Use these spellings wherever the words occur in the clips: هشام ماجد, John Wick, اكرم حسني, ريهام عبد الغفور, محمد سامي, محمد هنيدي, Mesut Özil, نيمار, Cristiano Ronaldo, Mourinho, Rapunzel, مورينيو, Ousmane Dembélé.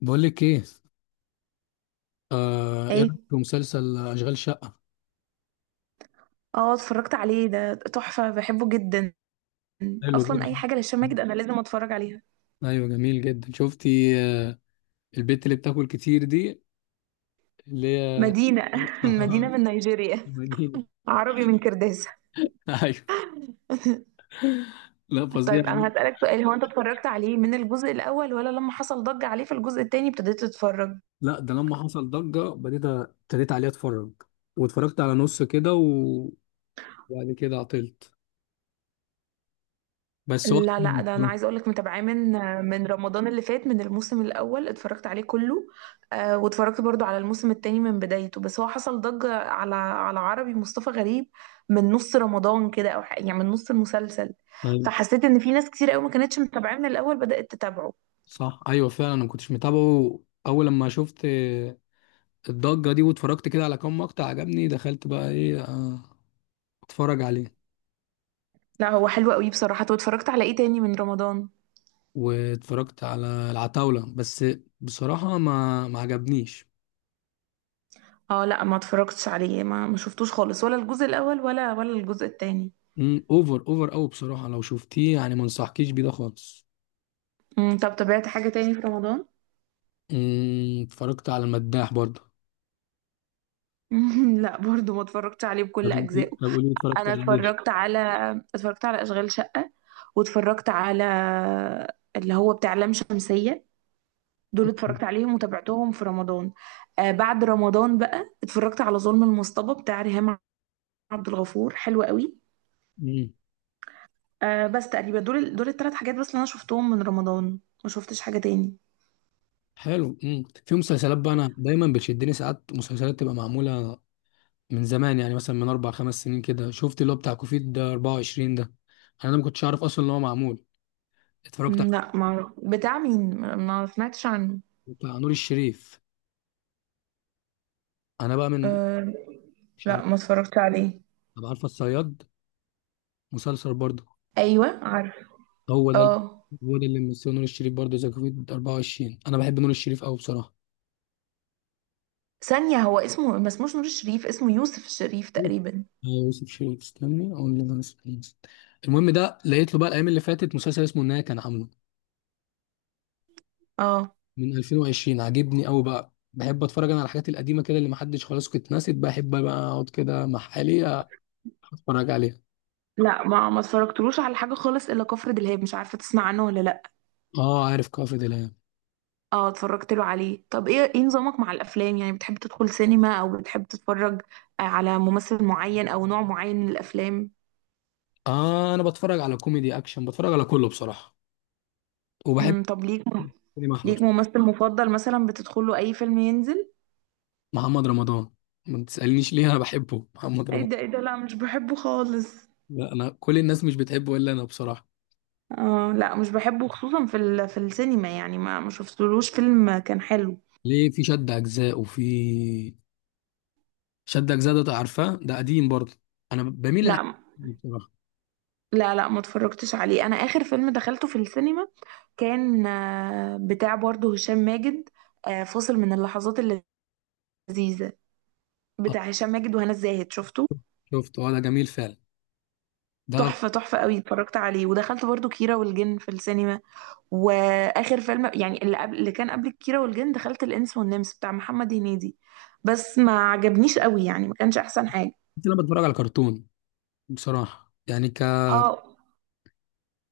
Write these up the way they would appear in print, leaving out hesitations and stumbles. بقول لك ايه. ايه ايه. رايك في مسلسل اشغال شقه؟ اه، اتفرجت عليه، ده تحفة بحبه جدا. حلو اصلا جدا. اي حاجة لهشام ماجد انا لازم اتفرج عليها. ايوه، جميل جدا. شفتي البت اللي بتاكل كتير دي اللي هي مدينة. مدينة آه. من نيجيريا. منيلة. عربي من كرداسة. ايوه. لا، فظيع. طيب انا هسألك سؤال، هو انت اتفرجت عليه من الجزء الاول ولا لما حصل ضجة عليه في الجزء التاني ابتديت تتفرج؟ لا، ده لما حصل ضجه، ابتديت عليه اتفرج. واتفرجت على نص كده وبعد كده عطلت. بس هو لا لا، عجبني ده انا عايزه بصراحة. اقول لك متابعاه من رمضان اللي فات، من الموسم الاول اتفرجت عليه كله. آه، واتفرجت برضو على الموسم التاني من بدايته، بس هو حصل ضجه على عربي مصطفى غريب من نص رمضان كده او يعني من نص المسلسل. ايوه، فحسيت ان في ناس كتير قوي ما كانتش متابعاه من الاول بدات تتابعه. صح، ايوه، فعلا. انا ما كنتش متابعه اول لما شفت الضجه دي، واتفرجت كده على كام مقطع، عجبني، دخلت بقى ايه اتفرج عليه. لا هو حلو قوي بصراحه. طب اتفرجت على ايه تاني من رمضان؟ واتفرجت على العتاولة بس، بصراحة ما عجبنيش. اه لا، ما اتفرجتش عليه، ما شفتوش خالص، ولا الجزء الاول ولا الجزء التاني. اوفر اوفر اوي بصراحة. لو شفتيه يعني، ما انصحكيش بيه ده خالص. طب تابعت حاجه تاني في رمضان؟ اتفرجت على المداح برضه. لا برضو ما اتفرجتش عليه بكل طب اجزائه. طب قولي اتفرجت انا على ايه. اتفرجت على اتفرجت على اشغال شقة، واتفرجت على اللي هو بتاع لام شمسية. دول اتفرجت عليهم وتابعتهم في رمضان. آه، بعد رمضان بقى اتفرجت على ظلم المصطبة بتاع ريهام عبد الغفور، حلو قوي. مم. آه بس تقريبا دول الثلاث حاجات بس اللي انا شفتهم من رمضان، ما شفتش حاجة تاني. حلو. مم. في مسلسلات بقى انا دايما بتشدني، ساعات مسلسلات تبقى معمولة من زمان. يعني مثلا من 4 5 سنين كده شفت اللي هو بتاع كوفيد ده 24 ده. انا ده ما كنتش عارف اصلا ان هو معمول. اتفرجت على لا ما أعرف. بتاع مين؟ ما سمعتش عنه. بتاع نور الشريف. انا بقى من، آه مش لا، عارف. ما اتفرجت عليه. طب عارفه الصياد؟ مسلسل برضه. ايوه عارف. هو ده. اه، هو ده اللي ممثله نور الشريف برضه، ذا كوفيد 24. انا بحب نور الشريف قوي بصراحه. ثانية، هو اسمه ما اسموش نور الشريف، اسمه يوسف الشريف تقريبا. آه، يوسف شريف. استني اقول لك انا اسمه إيه. المهم ده لقيت له بقى الايام اللي فاتت مسلسل اسمه النهايه، كان عامله اه من 2020. عاجبني قوي. بقى بحب اتفرج انا على الحاجات القديمه كده، اللي محدش، خلاص كنت ناسيت. بحب بقى اقعد كده مع حالي، اتفرج عليها. لا، ما اتفرجتلوش على حاجه خالص الا كفر دلهاب، مش عارفه تسمع عنه ولا لا. اه عارف، كافي دلام. اه اتفرجت له عليه. طب ايه نظامك مع الافلام؟ يعني بتحب تدخل سينما او بتحب تتفرج على ممثل معين او نوع معين من الافلام؟ اه انا بتفرج على كوميدي، اكشن، بتفرج على كله بصراحه. وبحب طب ليك كريم احمد، ليك ممثل مفضل مثلا بتدخله اي فيلم ينزل؟ محمد رمضان. ما تسالنيش ليه، انا بحبه محمد ايه رمضان. ده ايه ده، لا مش بحبه خالص. لا، انا كل الناس مش بتحبه الا انا بصراحه. اه لا مش بحبه، خصوصا في في السينما، يعني ما شفتلوش فيلم كان حلو. ليه، في شد اجزاء وفي شد اجزاء، ده عارفاه، ده قديم برضه. انا بميل للحاجات لا دي بصراحه. لا لا، ما اتفرجتش عليه. انا اخر فيلم دخلته في السينما كان بتاع برضه هشام ماجد، فاصل من اللحظات اللذيذة آه، بتاع هشام ماجد وهنا الزاهد، شفته شفت، هو ده جميل فعلا، ده. تحفة، تحفة قوي. اتفرجت عليه، ودخلت برضه كيرة والجن في السينما. واخر فيلم يعني اللي كان قبل كيرة والجن دخلت الانس والنمس بتاع محمد هنيدي، بس ما عجبنيش قوي يعني، ما كانش احسن حاجة. كنت انا بتفرج على كرتون بصراحه، يعني اه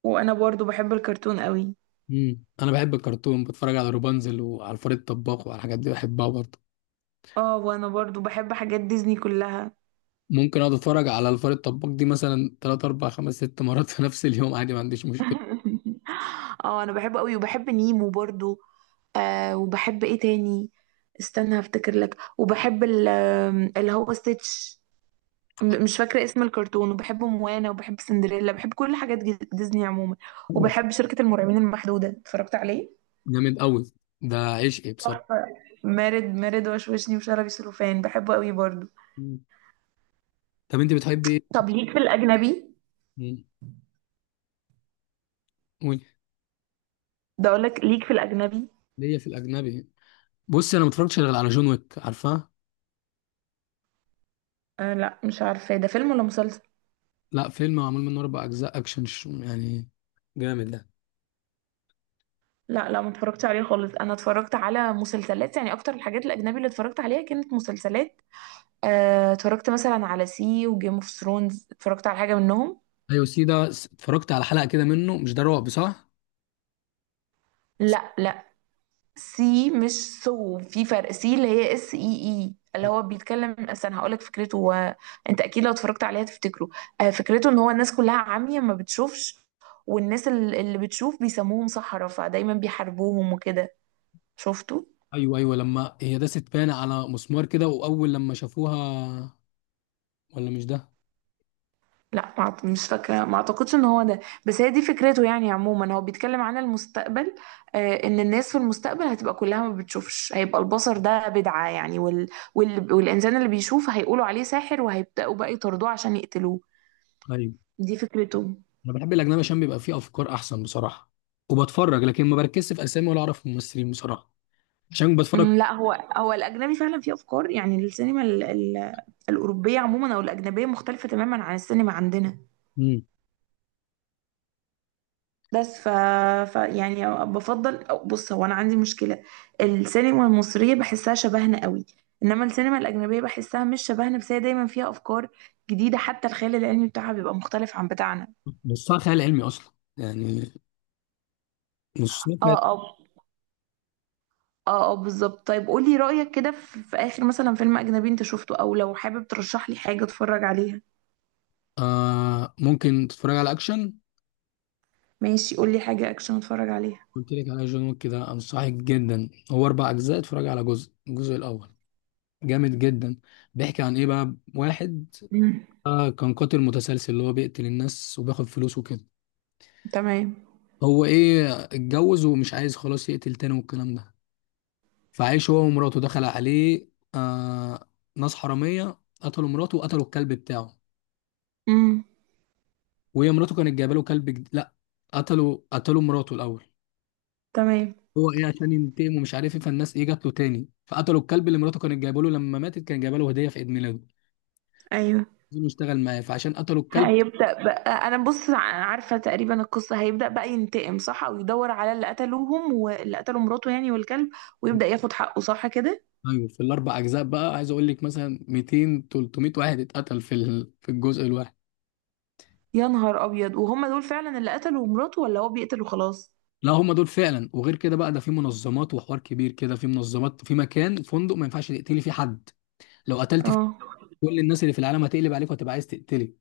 وانا برضه بحب الكرتون قوي. مم. انا بحب الكرتون، بتفرج على روبانزل وعلى الفار الطباخ وعلى الحاجات دي بحبها برضه. اه وانا برضه بحب حاجات ديزني كلها. ممكن اقعد اتفرج على الفار الطباخ دي مثلا 3 4 5 6 مرات في نفس اليوم عادي، ما عنديش مشكله. اه انا بحبه قوي، وبحب نيمو برضو. آه، وبحب ايه تاني؟ استنى هفتكر لك. وبحب ال- آم، اللي هو ستيتش، مش فاكرة اسم الكرتون. وبحب موانا، وبحب سندريلا، بحب كل حاجات ديزني عموما. أيوة. وبحب شركة المرعبين المحدودة اتفرجت عليه، جامد قوي، ده عشقي بصراحه. تحفة. مارد مارد وشوشني وشلبي سلوفان بحبه قوي برضو. مم. طب انت بتحبي ايه؟ طب ليك في الأجنبي؟ مم. قولي. ده أقول لك ليك في الأجنبي. ليا في الاجنبي؟ بص انا ما اتفرجتش غير على جون ويك، عارفاه؟ آه لا مش عارفة، ده فيلم ولا مسلسل؟ لا، فيلم معمول منه 4 اجزاء اكشن يعني، جامد ده. لا لا، ما اتفرجتش عليه خالص. انا اتفرجت على مسلسلات، يعني اكتر الحاجات الاجنبي اللي اتفرجت عليها كانت مسلسلات. آه، اتفرجت مثلا على سي وجيم اوف ثرونز، اتفرجت على حاجه منهم. ايوه، سي ده، اتفرجت على حلقه كده منه، مش ده رعب صح؟ لا لا، سي مش سو، في فرق. سي اللي هي اس اي اي، اللي هو بيتكلم اصلا، هقول لك فكرته. انت اكيد لو اتفرجت عليها تفتكره. آه، فكرته ان هو الناس كلها عمية ما بتشوفش، والناس اللي بتشوف بيسموهم سحرة فدايما بيحاربوهم وكده، شفته؟ ايوه، ايوه، لما هي داست بان على مسمار كده واول لما شافوها؟ ولا مش ده؟ لا ما أعت- مش فاكرة، ما اعتقدش ان هو ده. بس هي دي فكرته يعني عموما، هو بيتكلم عن المستقبل. آه، ان الناس في المستقبل هتبقى كلها ما بتشوفش، هيبقى البصر ده بدعة يعني، والانسان اللي بيشوف هيقولوا عليه ساحر وهيبدأوا بقى يطردوه عشان يقتلوه. ايوه. دي فكرته. انا بحب الاجنبي عشان بيبقى فيه افكار احسن بصراحه. وبتفرج لكن ما بركزش في اسامي ولا اعرف الممثلين بصراحه، عشان بتفرج. لا هو الاجنبي فعلا فيه افكار، يعني السينما الاوروبية عموما او الاجنبية مختلفة تماما عن السينما عندنا. مم. بس ف يعني بفضل، أو بص هو انا عندي مشكله، السينما المصريه بحسها شبهنا قوي، انما السينما الاجنبيه بحسها مش شبهنا، بس هي دايما فيها افكار جديده، حتى الخيال العلمي بتاعها بيبقى مختلف عن بتاعنا. نصها خيال علمي اصلا يعني. نصها اه اه اه اه، بالظبط. طيب قولي رايك كده في اخر مثلا فيلم اجنبي انت شفته، او لو حابب ترشح لي حاجه اتفرج عليها. آه، ممكن تتفرج على اكشن. ماشي، قولي حاجه اكشن اتفرج عليها. قلت لك على جون ويك، كده انصحك جدا، هو 4 اجزاء، اتفرج على الجزء الاول، جامد جدا. بيحكي عن ايه بقى؟ واحد امم كان قاتل متسلسل، اللي هو بيقتل الناس وبياخد فلوس وكده. تمام. هو ايه، اتجوز ومش عايز خلاص يقتل تاني والكلام ده. فعايش هو ومراته، دخل عليه آه ناس حرامية، قتلوا مراته وقتلوا الكلب بتاعه. امم وهي مراته كانت جايبه له كلب لا، قتلوا مراته الاول. تمام. هو ايه عشان ينتقم، ومش عارف ايه، فالناس ايه، جات له تاني فقتلوا الكلب اللي مراته كانت جايبه له. لما ماتت كان جايبه له هديه في عيد ميلاده. ايوه. عايزينه يشتغل معاه، فعشان قتلوا الكلب. هيبدأ بقى أنا بص عارفة تقريبا القصة، هيبدأ بقى ينتقم، صح؟ أو يدور على اللي قتلوهم واللي قتلوا مراته يعني والكلب، ويبدأ ياخد حقه صح كده. ايوه، في الاربع اجزاء بقى، عايز اقول لك مثلا 200 300 واحد اتقتل في الجزء الواحد. يا نهار أبيض، وهم دول فعلا اللي قتلوا مراته ولا هو بيقتل وخلاص؟ لا، هم دول فعلا. وغير كده بقى، ده في منظمات، وحوار كبير كده، في منظمات، في مكان، فندق ما ينفعش تقتلي فيه حد. لو قتلت فيه، اه. كل الناس اللي في العالم هتقلب عليك وهتبقى عايز تقتلك.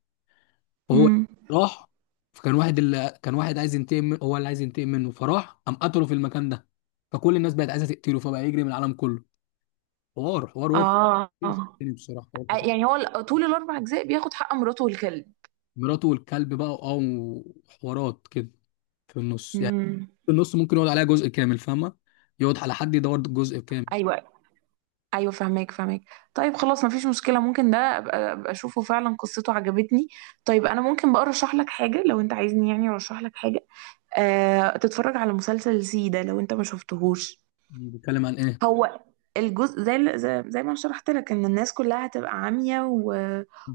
هو امم. راح، فكان واحد، اللي كان واحد عايز ينتقم هو اللي عايز ينتقم منه، فراح قام قتله في المكان ده. فكل الناس بقت عايزه تقتله، فبقى يجري من العالم كله. حوار، حوار، هو اه. آه. تاني بصراحه، حوار كتير. يعني هو طول الأربع أجزاء بياخد حق مراته والكلب. مراته والكلب بقى، وحوارات كده في النص يعني. امم. في النص ممكن يقعد عليها جزء كامل، فاهمه؟ يقعد على حد، يدور جزء كامل. أيوه أيوه، فهماك فهماك. طيب خلاص مفيش مشكلة، ممكن ده أبقى أشوفه فعلا، قصته عجبتني. طيب أنا ممكن بقى أرشح لك حاجة، لو أنت عايزني يعني أرشح لك حاجة تتفرج على مسلسل زي ده لو انت ما شفتهوش. بيتكلم عن ايه؟ هو الجزء زي ال- زي زي ما شرحت لك ان الناس كلها هتبقى عمية،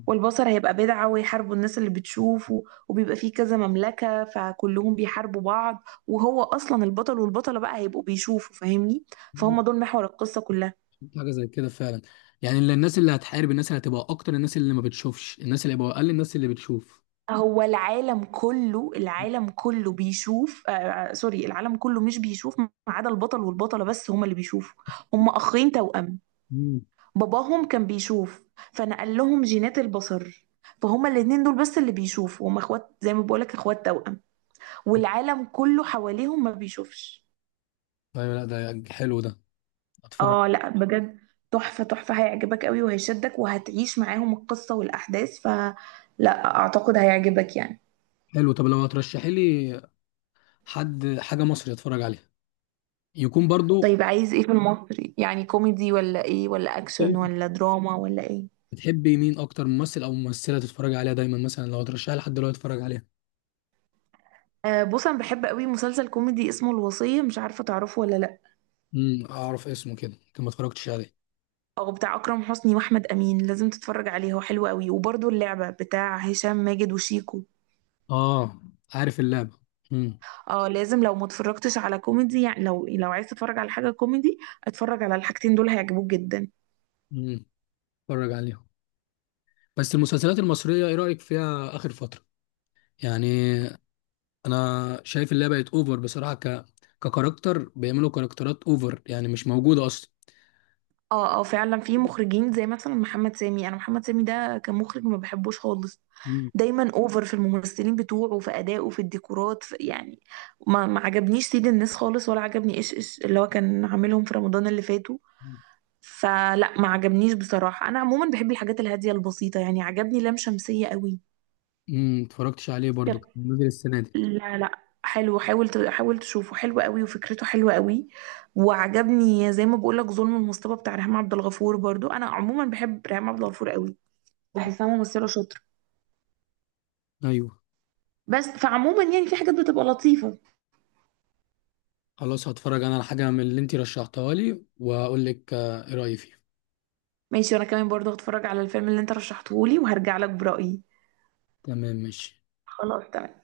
والبصر هيبقى بدعة، ويحاربوا الناس اللي بتشوف وبيبقى فيه كذا مملكة فكلهم بيحاربوا بعض، وهو اصلا البطل والبطلة بقى هيبقوا بيشوفوا، فاهمني؟ فهم ممكن دول محور القصة كلها. حاجه زي كده فعلا. يعني اللي الناس، اللي هتحارب الناس، اللي هتبقى اكتر الناس اللي ما بتشوفش، الناس اللي هيبقى اقل الناس اللي بتشوف. هو العالم كله، العالم كله بيشوف، سوري، العالم كله مش بيشوف ما عدا البطل والبطلة، بس هما اللي بيشوفوا، هما اخين توأم، مم. باباهم كان بيشوف فنقل لهم جينات البصر، فهما الاتنين دول بس اللي بيشوفوا، هما اخوات زي ما بقولك اخوات توأم، والعالم كله حواليهم ما بيشوفش. ايوه. لا، ده حلو ده، اتفرج. اه لا بجد، تحفة تحفة، هيعجبك قوي وهيشدك وهتعيش معاهم القصة والأحداث، فلا أعتقد هيعجبك يعني. حلو. طب لو هترشحي لي حد حاجه مصري اتفرج عليها، يكون برضو. طيب عايز ايه في المصري؟ يعني كوميدي ولا ايه، ولا أكشن ولا دراما ولا ايه؟ بتحبي مين اكتر ممثل او ممثله تتفرج عليها دايما؟ مثلا لو هترشحي لحد دلوقتي اتفرج عليها. آه بص أنا بحب قوي مسلسل كوميدي اسمه الوصية، مش عارفة تعرفه ولا، اعرف اسمه كده، يمكن ما اتفرجتش عليه. او بتاع اكرم حسني واحمد امين، لازم تتفرج عليه هو حلو قوي. وبرده اللعبه بتاع هشام ماجد وشيكو. اه عارف اللعبه. امم. اه لازم، لو ما اتفرجتش على كوميدي يعني، لو عايز تتفرج على حاجه كوميدي اتفرج على الحاجتين دول هيعجبوك جدا. امم. اتفرج عليها. بس المسلسلات المصريه ايه رايك فيها اخر فتره يعني؟ انا شايف اللعبه بقت اوفر بصراحه، ككاركتر، بيعملوا كاركترات اوفر يعني مش موجوده اصلا. اه اه فعلا في مخرجين زي مثلا محمد سامي، انا محمد سامي ده كمخرج ما بحبوش خالص، امم. دايما اوفر في الممثلين بتوعه، في ادائه، في الديكورات، في يعني ما عجبنيش سيد الناس خالص، ولا عجبني ايش ايش اللي هو كان عاملهم في رمضان اللي فات، فلا ما عجبنيش بصراحة. أنا عموما بحب الحاجات الهادية البسيطة، يعني عجبني لام شمسية قوي. اتفرجتش عليه طب برضو، كان نزل السنه دي. لا لا، حلو، حاول تشوفه حلو قوي وفكرته حلوة قوي. وعجبني زي ما بقولك ظلم المصطبة بتاع ريهام عبد الغفور برضو، أنا عموما بحب ريهام عبد الغفور قوي، بحسها ممثلة شاطرة، ايوه، بس فعموما يعني في حاجات بتبقى لطيفة. خلاص هتفرج انا على حاجه من اللي انت رشحتها لي واقول لك ايه رايي فيها. ماشي، وأنا كمان برضو هتفرج على الفيلم اللي أنت رشحتهولي وهرجع لك برأيي. تمام، ماشي. خلاص تمام.